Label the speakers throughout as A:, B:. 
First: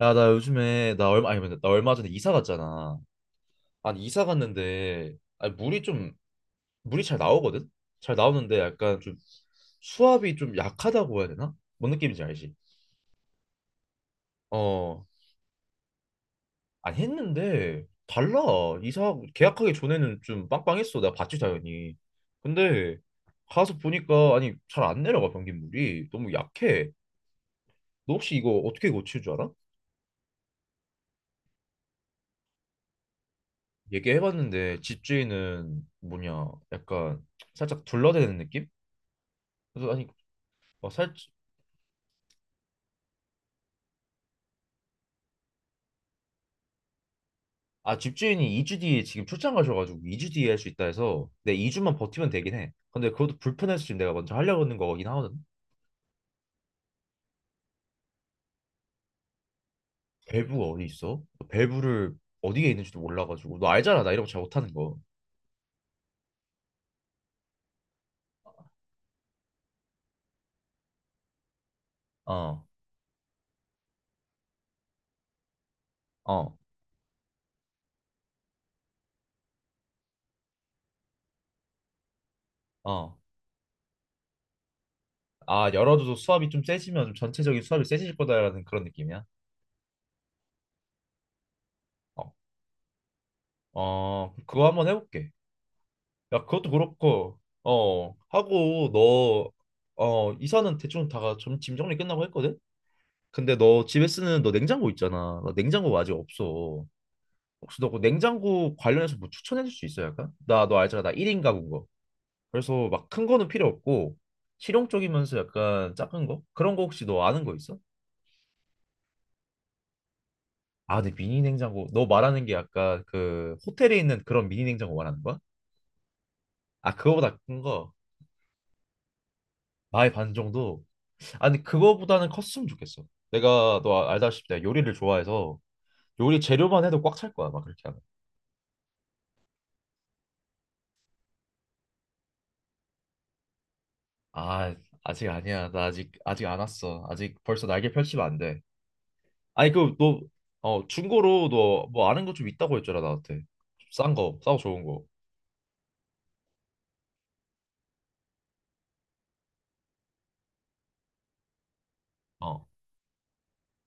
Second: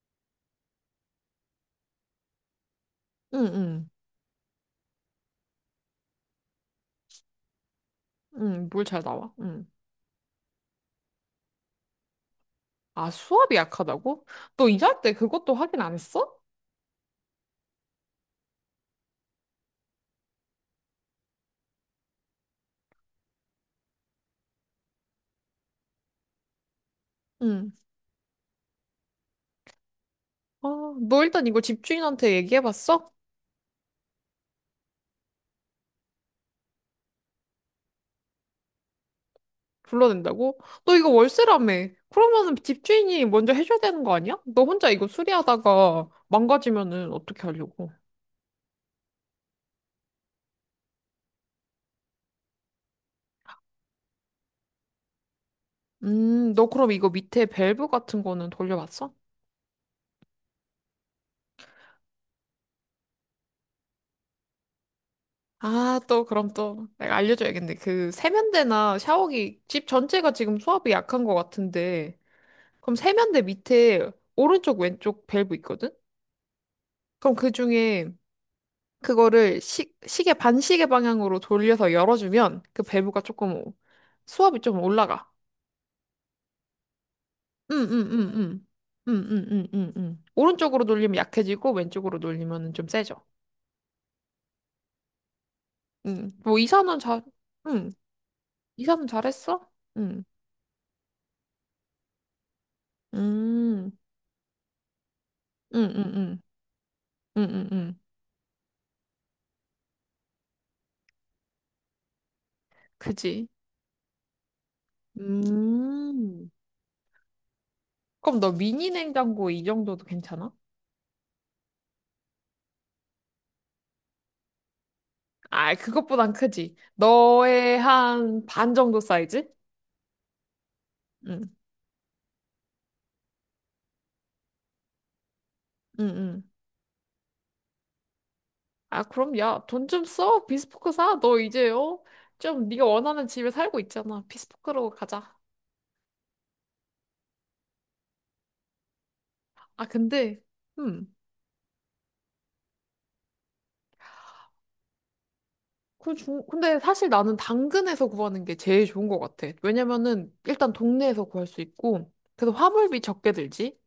A: 야, 나 요즘에 나 얼마 아니 근데 나 얼마 전에 이사 갔잖아.
B: 응, 응,
A: 아니 이사 갔는데 아니 물이 잘 나오거든. 잘 나오는데
B: 응, 물
A: 약간
B: 잘
A: 좀
B: 나와. 응.
A: 수압이 좀 약하다고 해야 되나? 뭔 느낌인지 알지?
B: 아, 수압이 약하다고? 너 이사할
A: 어.
B: 때 그것도 확인 안 했어?
A: 아니 했는데 달라. 이사 계약하기 전에는 좀 빵빵했어. 내가 봤지 당연히. 근데 가서 보니까 아니 잘 안 내려가. 변기물이 너무 약해.
B: 응.
A: 너 혹시 이거 어떻게 고칠 줄 알아?
B: 아, 너 일단 이거 집주인한테 얘기해봤어?
A: 얘기해봤는데 집주인은 뭐냐 약간 살짝 둘러대는 느낌? 그래서 아니
B: 불러낸다고?
A: 어,
B: 너 이거
A: 살,
B: 월세라며. 그러면은 집주인이 먼저 해줘야 되는 거 아니야? 너 혼자 이거 수리하다가 망가지면은 어떻게 하려고?
A: 아 집주인이 2주 뒤에 지금 출장 가셔가지고 2주 뒤에 할 수 있다 해서 내 2주만 버티면 되긴 해. 근데 그것도 불편해서 지금 내가 먼저 하려고 하는 거긴 하거든.
B: 너 그럼 이거 밑에 밸브 같은 거는 돌려봤어?
A: 밸브가 어디 있어? 밸브를 어디에 있는지도 몰라가지고. 너 알잖아 나 이런 거 잘 못하는 거.
B: 아, 또 그럼 또 내가 알려줘야겠네. 그 세면대나 샤워기 집 전체가 지금 수압이 약한 것 같은데
A: 어,
B: 그럼 세면대 밑에 오른쪽 왼쪽 밸브 있거든?
A: 어,
B: 그럼 그 중에 그거를 시계 반시계 방향으로 돌려서 열어주면 그
A: 어.
B: 밸브가 조금 수압이 좀 올라가.
A: 아 열어줘도 수압이 좀 세지면 좀 전체적인 수압이 세질 거다라는
B: 응응응응.
A: 그런 느낌이야.
B: 응응응응응. 오른쪽으로 돌리면 약해지고 왼쪽으로
A: 어,
B: 돌리면 좀 세져.
A: 어 그거 한번 해볼게.
B: 응.
A: 야
B: 뭐
A: 그것도
B: 이사는 잘.
A: 그렇고
B: 응.
A: 어 하고
B: 이사는
A: 너,
B: 잘했어? 응.
A: 어 이사는 대충 다가 좀 짐 정리 끝나고 했거든. 근데 너
B: 음.
A: 집에 쓰는 너 냉장고 있잖아. 나 냉장고 아직
B: 응응응.
A: 없어. 혹시
B: 응응응.
A: 너그 냉장고 관련해서 뭐 추천해 줄 수 있어 약간? 나 너 알잖아. 나 1인 가구인 거. 그래서 막 큰 거는
B: 그지.
A: 필요 없고 실용적이면서 약간 작은 거?
B: 음.
A: 그런 거 혹시 너 아는 거 있어?
B: 그럼 너 미니 냉장고 이 정도도 괜찮아?
A: 아, 근데 미니 냉장고. 너 말하는 게 약간 그 호텔에 있는 그런 미니 냉장고 말하는 거야?
B: 아, 그것보단 크지.
A: 아, 그거보다 큰
B: 너의
A: 거.
B: 한 반 정도 사이즈?
A: 나의 반 정도.
B: 응,
A: 아니, 그거보다는 컸으면 좋겠어. 내가 너 알다시피 내가 요리를 좋아해서
B: 응,
A: 요리
B: 응.
A: 재료만 해도 꽉 찰 거야. 막 그렇게 하면.
B: 아, 그럼 야, 돈 좀 써. 비스포크 사. 너 이제, 어? 좀 네가 원하는 집에 살고 있잖아.
A: 아,
B: 비스포크로
A: 아직
B: 가자.
A: 아니야. 나 아직 안 왔어. 아직 벌써 날개 펼치면 안 돼. 아니
B: 아,
A: 그 너
B: 근데, 음.
A: 중고로 너 뭐 아는 거 좀 있다고 했잖아 나한테. 싼 거, 싸고 좋은 거.
B: 근데 사실 나는 당근에서 구하는 게 제일 좋은 것 같아. 왜냐면은 일단 동네에서 구할 수 있고, 그래서
A: 어.
B: 화물비 적게 들지.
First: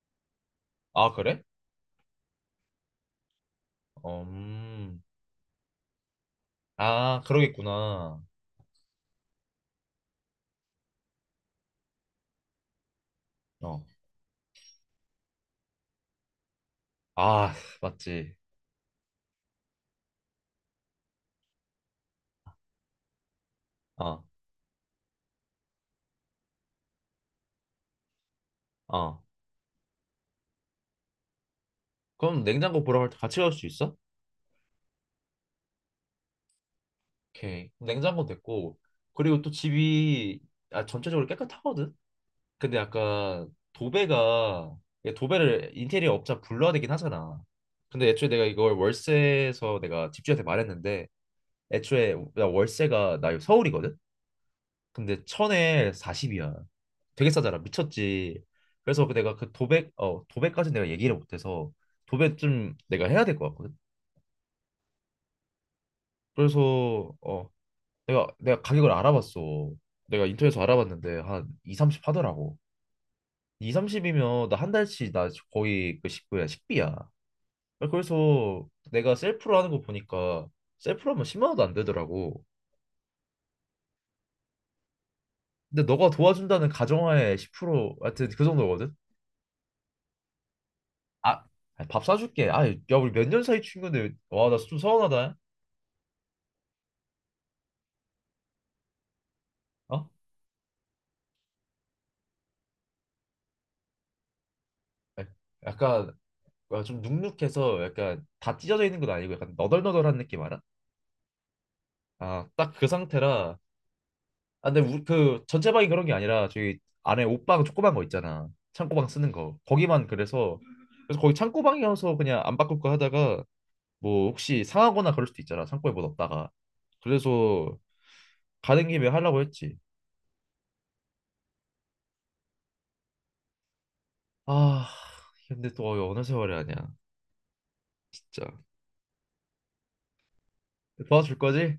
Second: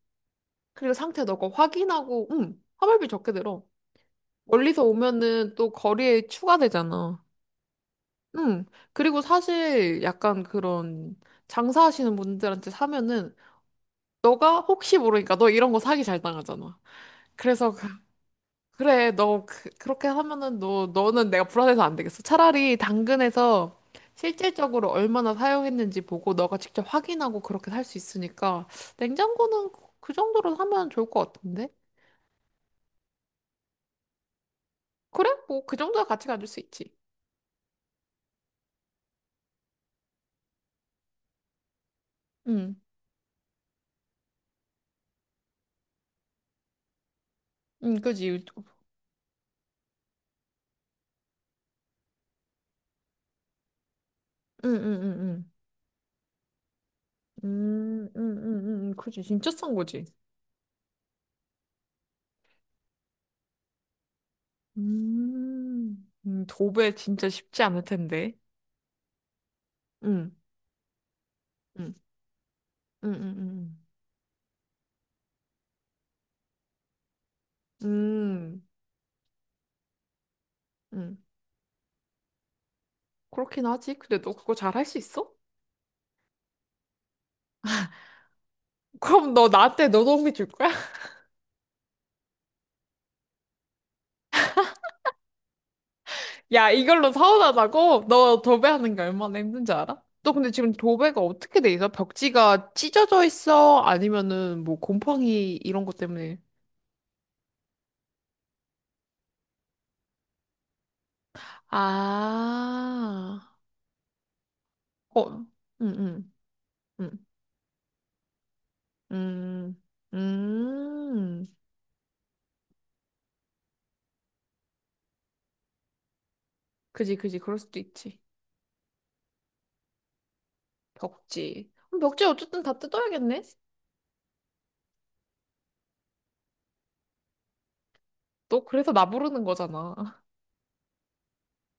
B: 그리고
A: 아
B: 상태
A: 그래?
B: 너가 확인하고, 화물비 적게 들어.
A: 어,
B: 멀리서 오면은 또 거리에
A: 아
B: 추가되잖아.
A: 그러겠구나.
B: 응. 그리고 사실 약간 그런 장사하시는 분들한테 사면은
A: 어.
B: 너가 혹시 모르니까 너 이런 거 사기 잘 당하잖아.
A: 아
B: 그래서
A: 맞지.
B: 그래 너 그렇게 하면은 너 너는 내가 불안해서 안 되겠어. 차라리 당근에서
A: 어,
B: 실질적으로 얼마나 사용했는지 보고 너가 직접 확인하고 그렇게 살 수 있으니까
A: 어.
B: 냉장고는 그그 정도로 사면 좋을 것 같은데.
A: 그럼 냉장고 보러 갈 때 같이 갈 수 있어?
B: 그래? 뭐 그 정도야 같이 가질 수 있지.
A: 오케이. 냉장고 됐고, 그리고 또 집이 전체적으로 깨끗하거든.
B: 응.
A: 근데 약간 도배가, 이게 도배를 인테리어 업자 불러야 되긴 하잖아.
B: 응,
A: 근데 애초에
B: 그지.
A: 내가 이걸 월세에서 내가 집주인한테 말했는데, 애초에 나 월세가 나 서울이거든.
B: 응, 응, 응,
A: 근데
B: 응.
A: 천에 40이야. 되게 싸잖아. 미쳤지. 그래서 그
B: 그지.
A: 내가 그
B: 진짜 싼 거지.
A: 도배까지 내가 얘기를 못해서 도배 좀 내가 해야 될 것 같거든.
B: 도배
A: 그래서
B: 진짜
A: 어
B: 쉽지 않을
A: 내가
B: 텐데.
A: 내가 가격을 알아봤어. 내가
B: 응,
A: 인터넷에서 알아봤는데 한 2,
B: 응,
A: 30 하더라고.
B: 응, 응,
A: 2,
B: 응,
A: 30이면 나 한 달치. 나 거의 그 식구야 식비야
B: 응, 응.
A: 그래서 내가 셀프로 하는 거 보니까 셀프로
B: 응.
A: 하면 10만 원도 안 되더라고.
B: 그렇긴 하지. 근데 너 그거 잘 할 수 있어?
A: 근데 너가 도와준다는 가정하에 10%, 하여튼 그 정도거든.
B: 그럼 너 나한테 노동비 줄 거야?
A: 아, 아니, 밥 사줄게. 아, 야 우리 몇 년 사이 친구인데, 와 나 좀 서운하다.
B: 야, 이걸로 서운하다고? 너 도배하는 게 얼마나 힘든지 알아?
A: 어?
B: 너 근데 지금 도배가 어떻게 돼 있어? 벽지가 찢어져 있어? 아니면은 뭐
A: 아,
B: 곰팡이 이런 것
A: 약간,
B: 때문에?
A: 와, 좀 눅눅해서 약간 다 찢어져 있는 건 아니고 약간 너덜너덜한 느낌 알아? 아 딱 그
B: 아,
A: 상태라. 아, 근데
B: 어,
A: 그
B: 응,
A: 전체 방이 그런 게
B: 응,
A: 아니라 저기 안에
B: 응,
A: 옷방 조그만 거 있잖아. 창고방 쓰는 거.
B: 응,
A: 거기만 그래서 거기
B: 응.
A: 창고방이어서 그냥 안 바꿀까 하다가, 뭐 혹시 상하거나 그럴 수도 있잖아. 창고에 뭐 넣었다가.
B: 그지, 그지. 그럴
A: 그래서
B: 수도 있지.
A: 가는 김에 하려고 했지.
B: 벽지. 그럼 벽지 어쨌든 다 뜯어야겠네?
A: 아, 근데 또 어느 세월이 아니야. 진짜.
B: 너 그래서 나 부르는 거잖아.
A: 도와줄 거지?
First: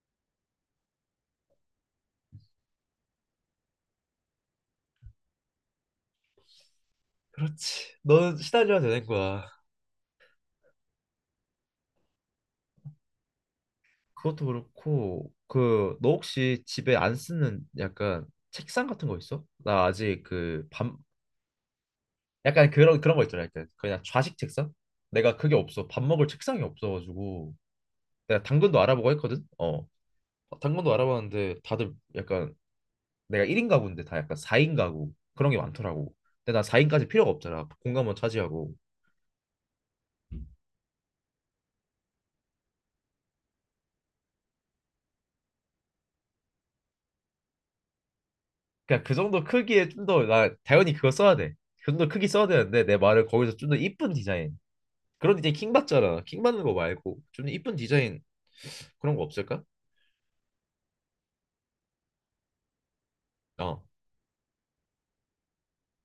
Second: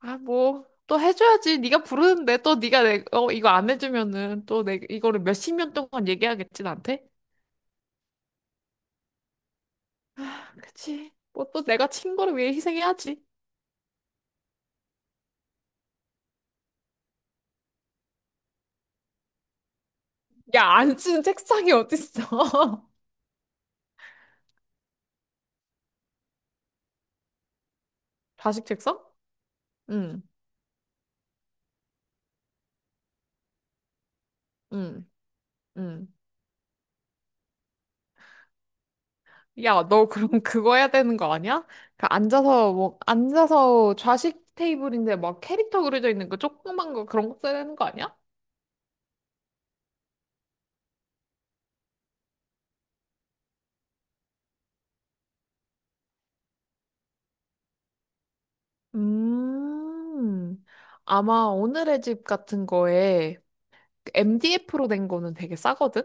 B: 아, 뭐, 또 해줘야지. 네가 부르는데 또 네가 내, 어, 이거 안 해주면은 또 내, 이거를 몇 십 년 동안 얘기하겠지, 나한테?
A: 그렇지. 너는 시달려야 되는 거야.
B: 아, 그치. 뭐 또 내가 친 거를 위해 희생해야지.
A: 그것도 그렇고 그 너 혹시 집에 안 쓰는 약간 책상 같은 거 있어? 나 아직
B: 야,
A: 그반
B: 안 쓰는 책상이
A: 약간
B: 어딨어?
A: 그런 그런 거 있잖아요. 약간 그냥 좌식 책상? 내가 그게 없어. 밥 먹을 책상이 없어가지고 내가
B: 좌식
A: 당근도
B: 책상?
A: 알아보고 했거든. 어,
B: 응,
A: 당근도 알아봤는데 다들 약간 내가 1인 가구인데 다 약간 4인
B: 응,
A: 가구 그런 게
B: 응.
A: 많더라고. 근데 나 4인까지 필요가 없잖아. 공간만 차지하고.
B: 야, 너 그럼 그거 해야 되는 거 아니야? 그 앉아서 뭐 앉아서 좌식 테이블인데 막 캐릭터 그려져 있는 거 조그만 거 그런 거 써야 되는 거 아니야?
A: 그냥 그 정도 크기에 좀 더, 나 당연히 그거 써야 돼. 그 정도 크기 써야 되는데 내 말을 거기서 좀 더 이쁜 디자인. 그런 디자인 킹 받잖아. 킹 받는 거 말고 좀 더 이쁜 디자인 그런 거 없을까?
B: 음, 아마 오늘의 집 같은 거에
A: 어.
B: MDF로 된 거는 되게 싸거든?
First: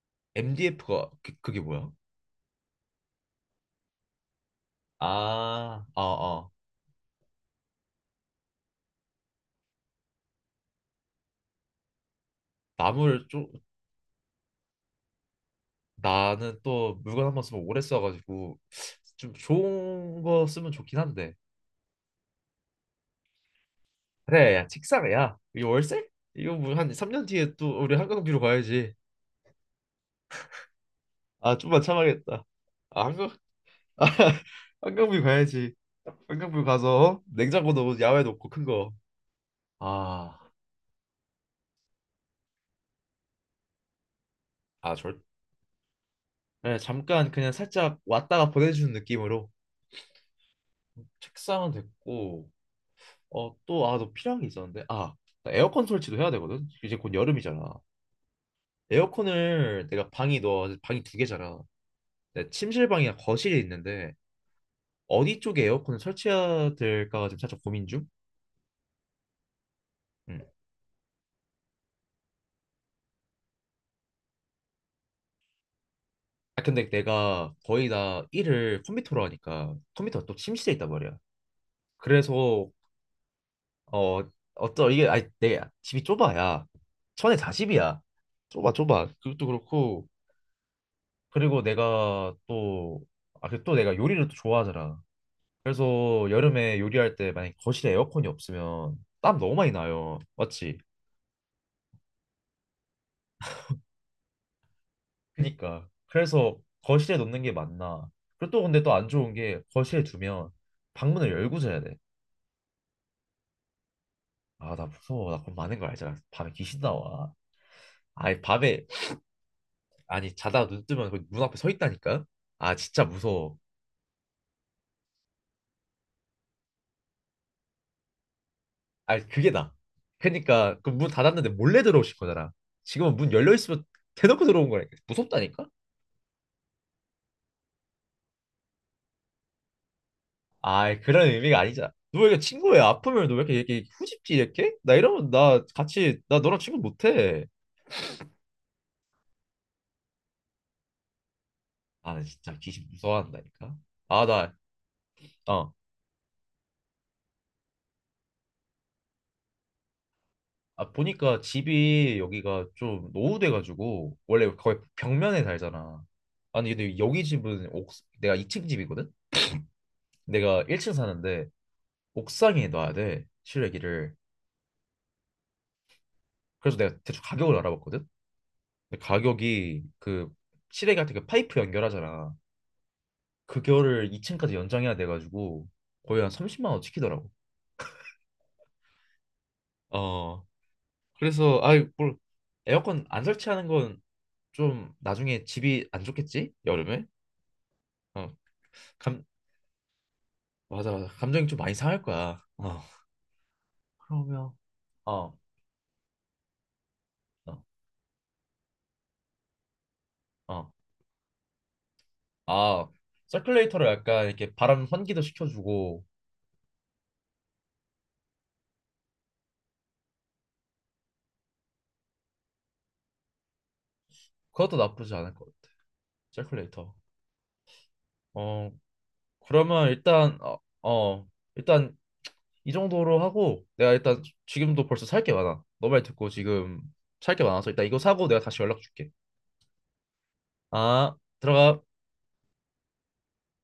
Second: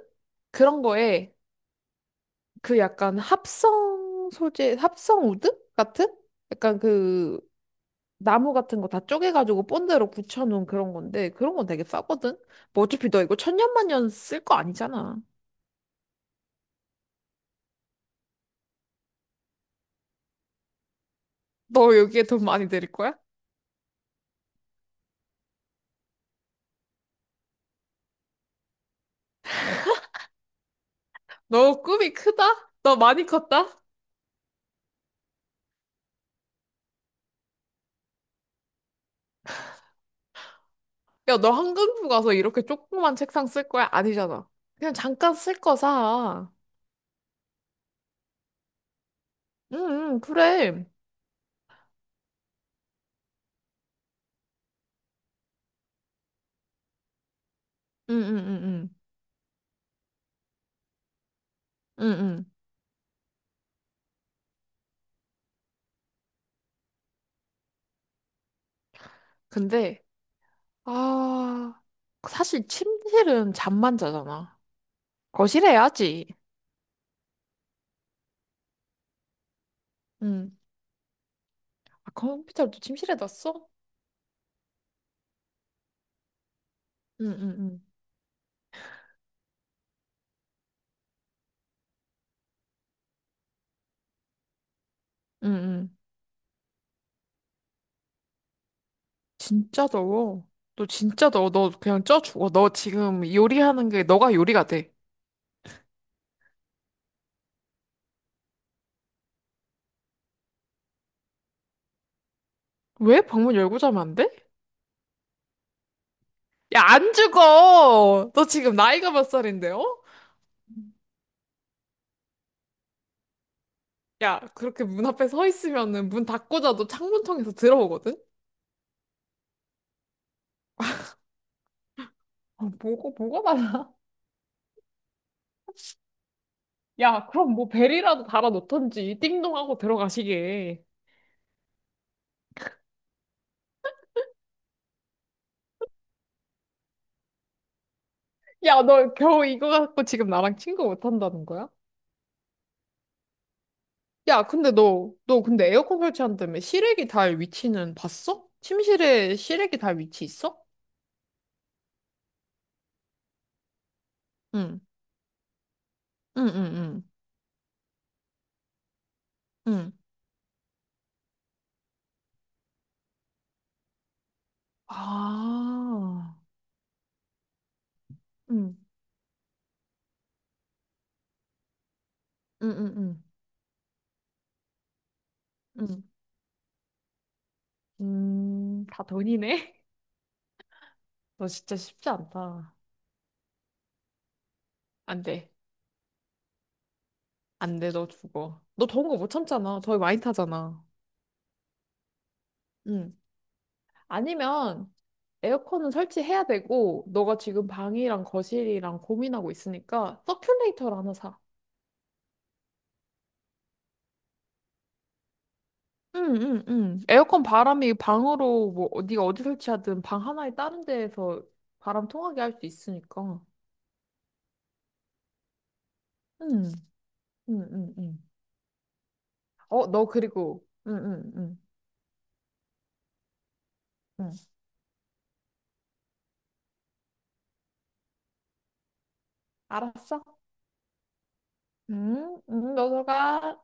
B: 그런
A: MDF가 그,
B: 거에
A: 그게 뭐야?
B: 그 약간 합성 소재, 합성 우드
A: 아, 어,
B: 같은?
A: 어.
B: 약간 그 나무 같은 거 다 쪼개가지고 본드로 붙여놓은 그런 건데 그런 건 되게 싸거든? 뭐 어차피 너
A: 나무를
B: 이거
A: 쪼
B: 천년만년 쓸 거 아니잖아.
A: 나는 또 물건 한 번 쓰면 오래 써가지고 좀 좋은 거 쓰면 좋긴 한데.
B: 너 여기에 돈 많이 들일 거야?
A: 그래 야, 책상. 야 이 월세? 이거 뭐 한 3년 뒤에 또 우리 한강뷰로 가야지. 아 좀만
B: 너 꿈이 크다?
A: 참아야겠다.
B: 너
A: 아
B: 많이
A: 한강
B: 컸다?
A: 한강뷰 가야지. 한강뷰 가서 어? 냉장고 넣 야외 놓고 큰 거. 아
B: 야, 너 한강뷰 가서 이렇게 조그만 책상 쓸 거야? 아니잖아. 그냥
A: 아 절
B: 잠깐 쓸 거 사.
A: 그 잠깐 그냥 살짝 왔다가 보내주는 느낌으로.
B: 응, 응, 그래. 응,
A: 책상은 됐고. 어 또 아 너 필요한 게 있었는데 아나, 에어컨 설치도 해야 되거든. 이제 곧 여름이잖아.
B: 응, 응, 응.
A: 에어컨을 내가 방이 너 방이 두 개잖아.
B: 응, 응.
A: 내 침실방이랑 거실이 있는데 어디 쪽에 에어컨을 설치해야 될까가 지금 살짝 고민 중.
B: 근데,
A: 음.
B: 아, 사실 침실은 잠만 자잖아. 거실에 해야지.
A: 아 근데 내가 거의 다 일을 컴퓨터로 하니까 컴퓨터가 또
B: 응.
A: 침실에 있단 말이야.
B: 아,
A: 그래서
B: 컴퓨터를 또 침실에 놨어?
A: 어, 어떤 이게 아니 내 집이 좁아야.
B: 응,
A: 천에
B: 응, 응.
A: 40이야. 좁아 좁아. 그것도 그렇고 그리고 내가 또, 아, 그또 내가 요리를 또 좋아하잖아.
B: 응, 응.
A: 그래서 여름에 요리할 때 만약 거실에 에어컨이 없으면 땀 너무 많이
B: 진짜
A: 나요.
B: 더워.
A: 맞지?
B: 너 진짜 더워. 너 그냥 쪄 죽어. 너 지금 요리하는 게 너가 요리가 돼.
A: 그니까. 그래서 거실에 놓는 게 맞나? 그리고 또 근데 또 안 좋은 게, 거실에 두면 방문을 열고 자야 돼.
B: 왜 방문 열고 자면 안 돼?
A: 아, 나 무서워. 나 그럼 많은 걸 알잖아. 밤에 귀신
B: 야, 안
A: 나와.
B: 죽어!
A: 아니,
B: 너 지금
A: 밤에
B: 나이가 몇 살인데, 어?
A: 아니 자다 눈 뜨면 거기 문 앞에 서 있다니까. 아, 진짜 무서워.
B: 야, 그렇게 문 앞에 서 있으면은 문 닫고 자도 창문 통해서 들어오거든?
A: 아니, 그게 나. 그러니까 그 문 닫았는데 몰래 들어오신 거잖아.
B: 아, 뭐
A: 지금은 문 열려
B: 뭐가
A: 있으면
B: 달라?
A: 대놓고 들어온 거라니까. 무섭다니까?
B: 야, 그럼 뭐 벨이라도 달아놓던지 띵동하고 들어가시게.
A: 아, 그런 의미가 아니잖아. 너 왜 이렇게 친구야? 아프면 너 왜 이렇게 후집지 이렇게? 나 이러면 나 같이 나 너랑 친구 못해.
B: 야, 너 겨우 이거 갖고 지금 나랑 친구 못 한다는 거야?
A: 아, 나 진짜 귀신 무서워한다니까. 아,
B: 야,
A: 나.
B: 근데 너 근데
A: 어.
B: 에어컨 설치한다며 시래기 달 위치는 봤어? 침실에 시래기 달 위치 있어?
A: 아, 보니까 집이 여기가 좀 노후돼가지고 원래 거의
B: 응,
A: 벽면에 살잖아.
B: 응,
A: 아니 근데
B: 응,
A: 여기 집은 옥 내가 2층 집이거든.
B: 응, 응.
A: 내가 1층 사는데 옥상에 놔야 돼 실외기를.
B: 아,
A: 그래서 내가 대충 가격을 알아봤거든.
B: 응,
A: 근데 가격이 그 실외기 같은 그 파이프 연결하잖아.
B: 응, 응, 응,
A: 그거를 2층까지 연장해야 돼가지고
B: 응.
A: 거의 한 30만 원 찍히더라고.
B: 다 돈이네?
A: 어
B: 너
A: 그래서
B: 진짜
A: 아이
B: 쉽지
A: 뭘.
B: 않다.
A: 에어컨 안 설치하는 건 좀
B: 안
A: 나중에
B: 돼.
A: 집이 안 좋겠지 여름에.
B: 안 돼, 너 죽어. 너 더운 거
A: 어감,
B: 못 참잖아. 더위 많이 타잖아.
A: 맞아 맞아. 감정이 좀 많이 상할 거야. 어.
B: 응.
A: 그러면,
B: 아니면 에어컨은 설치해야 되고, 너가 지금 방이랑 거실이랑 고민하고 있으니까
A: 어어어아
B: 서큘레이터를 하나 사.
A: 서큘레이터로 약간 이렇게 바람 환기도 시켜주고.
B: 응, 응, 응. 에어컨 바람이 방으로 뭐 네가 어디 설치하든 방 하나에 다른 데에서 바람 통하게 할 수 있으니까.
A: 그것도 나쁘지 않을 것 같아.
B: 응,
A: 서큘레이터.
B: 응, 응, 응.
A: 어
B: 어,
A: 그러면
B: 너
A: 일단 어,
B: 그리고 응,
A: 어
B: 응, 응,
A: 일단 이 정도로 하고, 내가 일단
B: 응.
A: 지금도 벌써 살 게 많아. 너 말 듣고 지금 살 게 많아서 일단 이거 사고 내가 다시 연락 줄게.
B: 알았어?
A: 아, 들어가.
B: 응, 응, 너 들어가.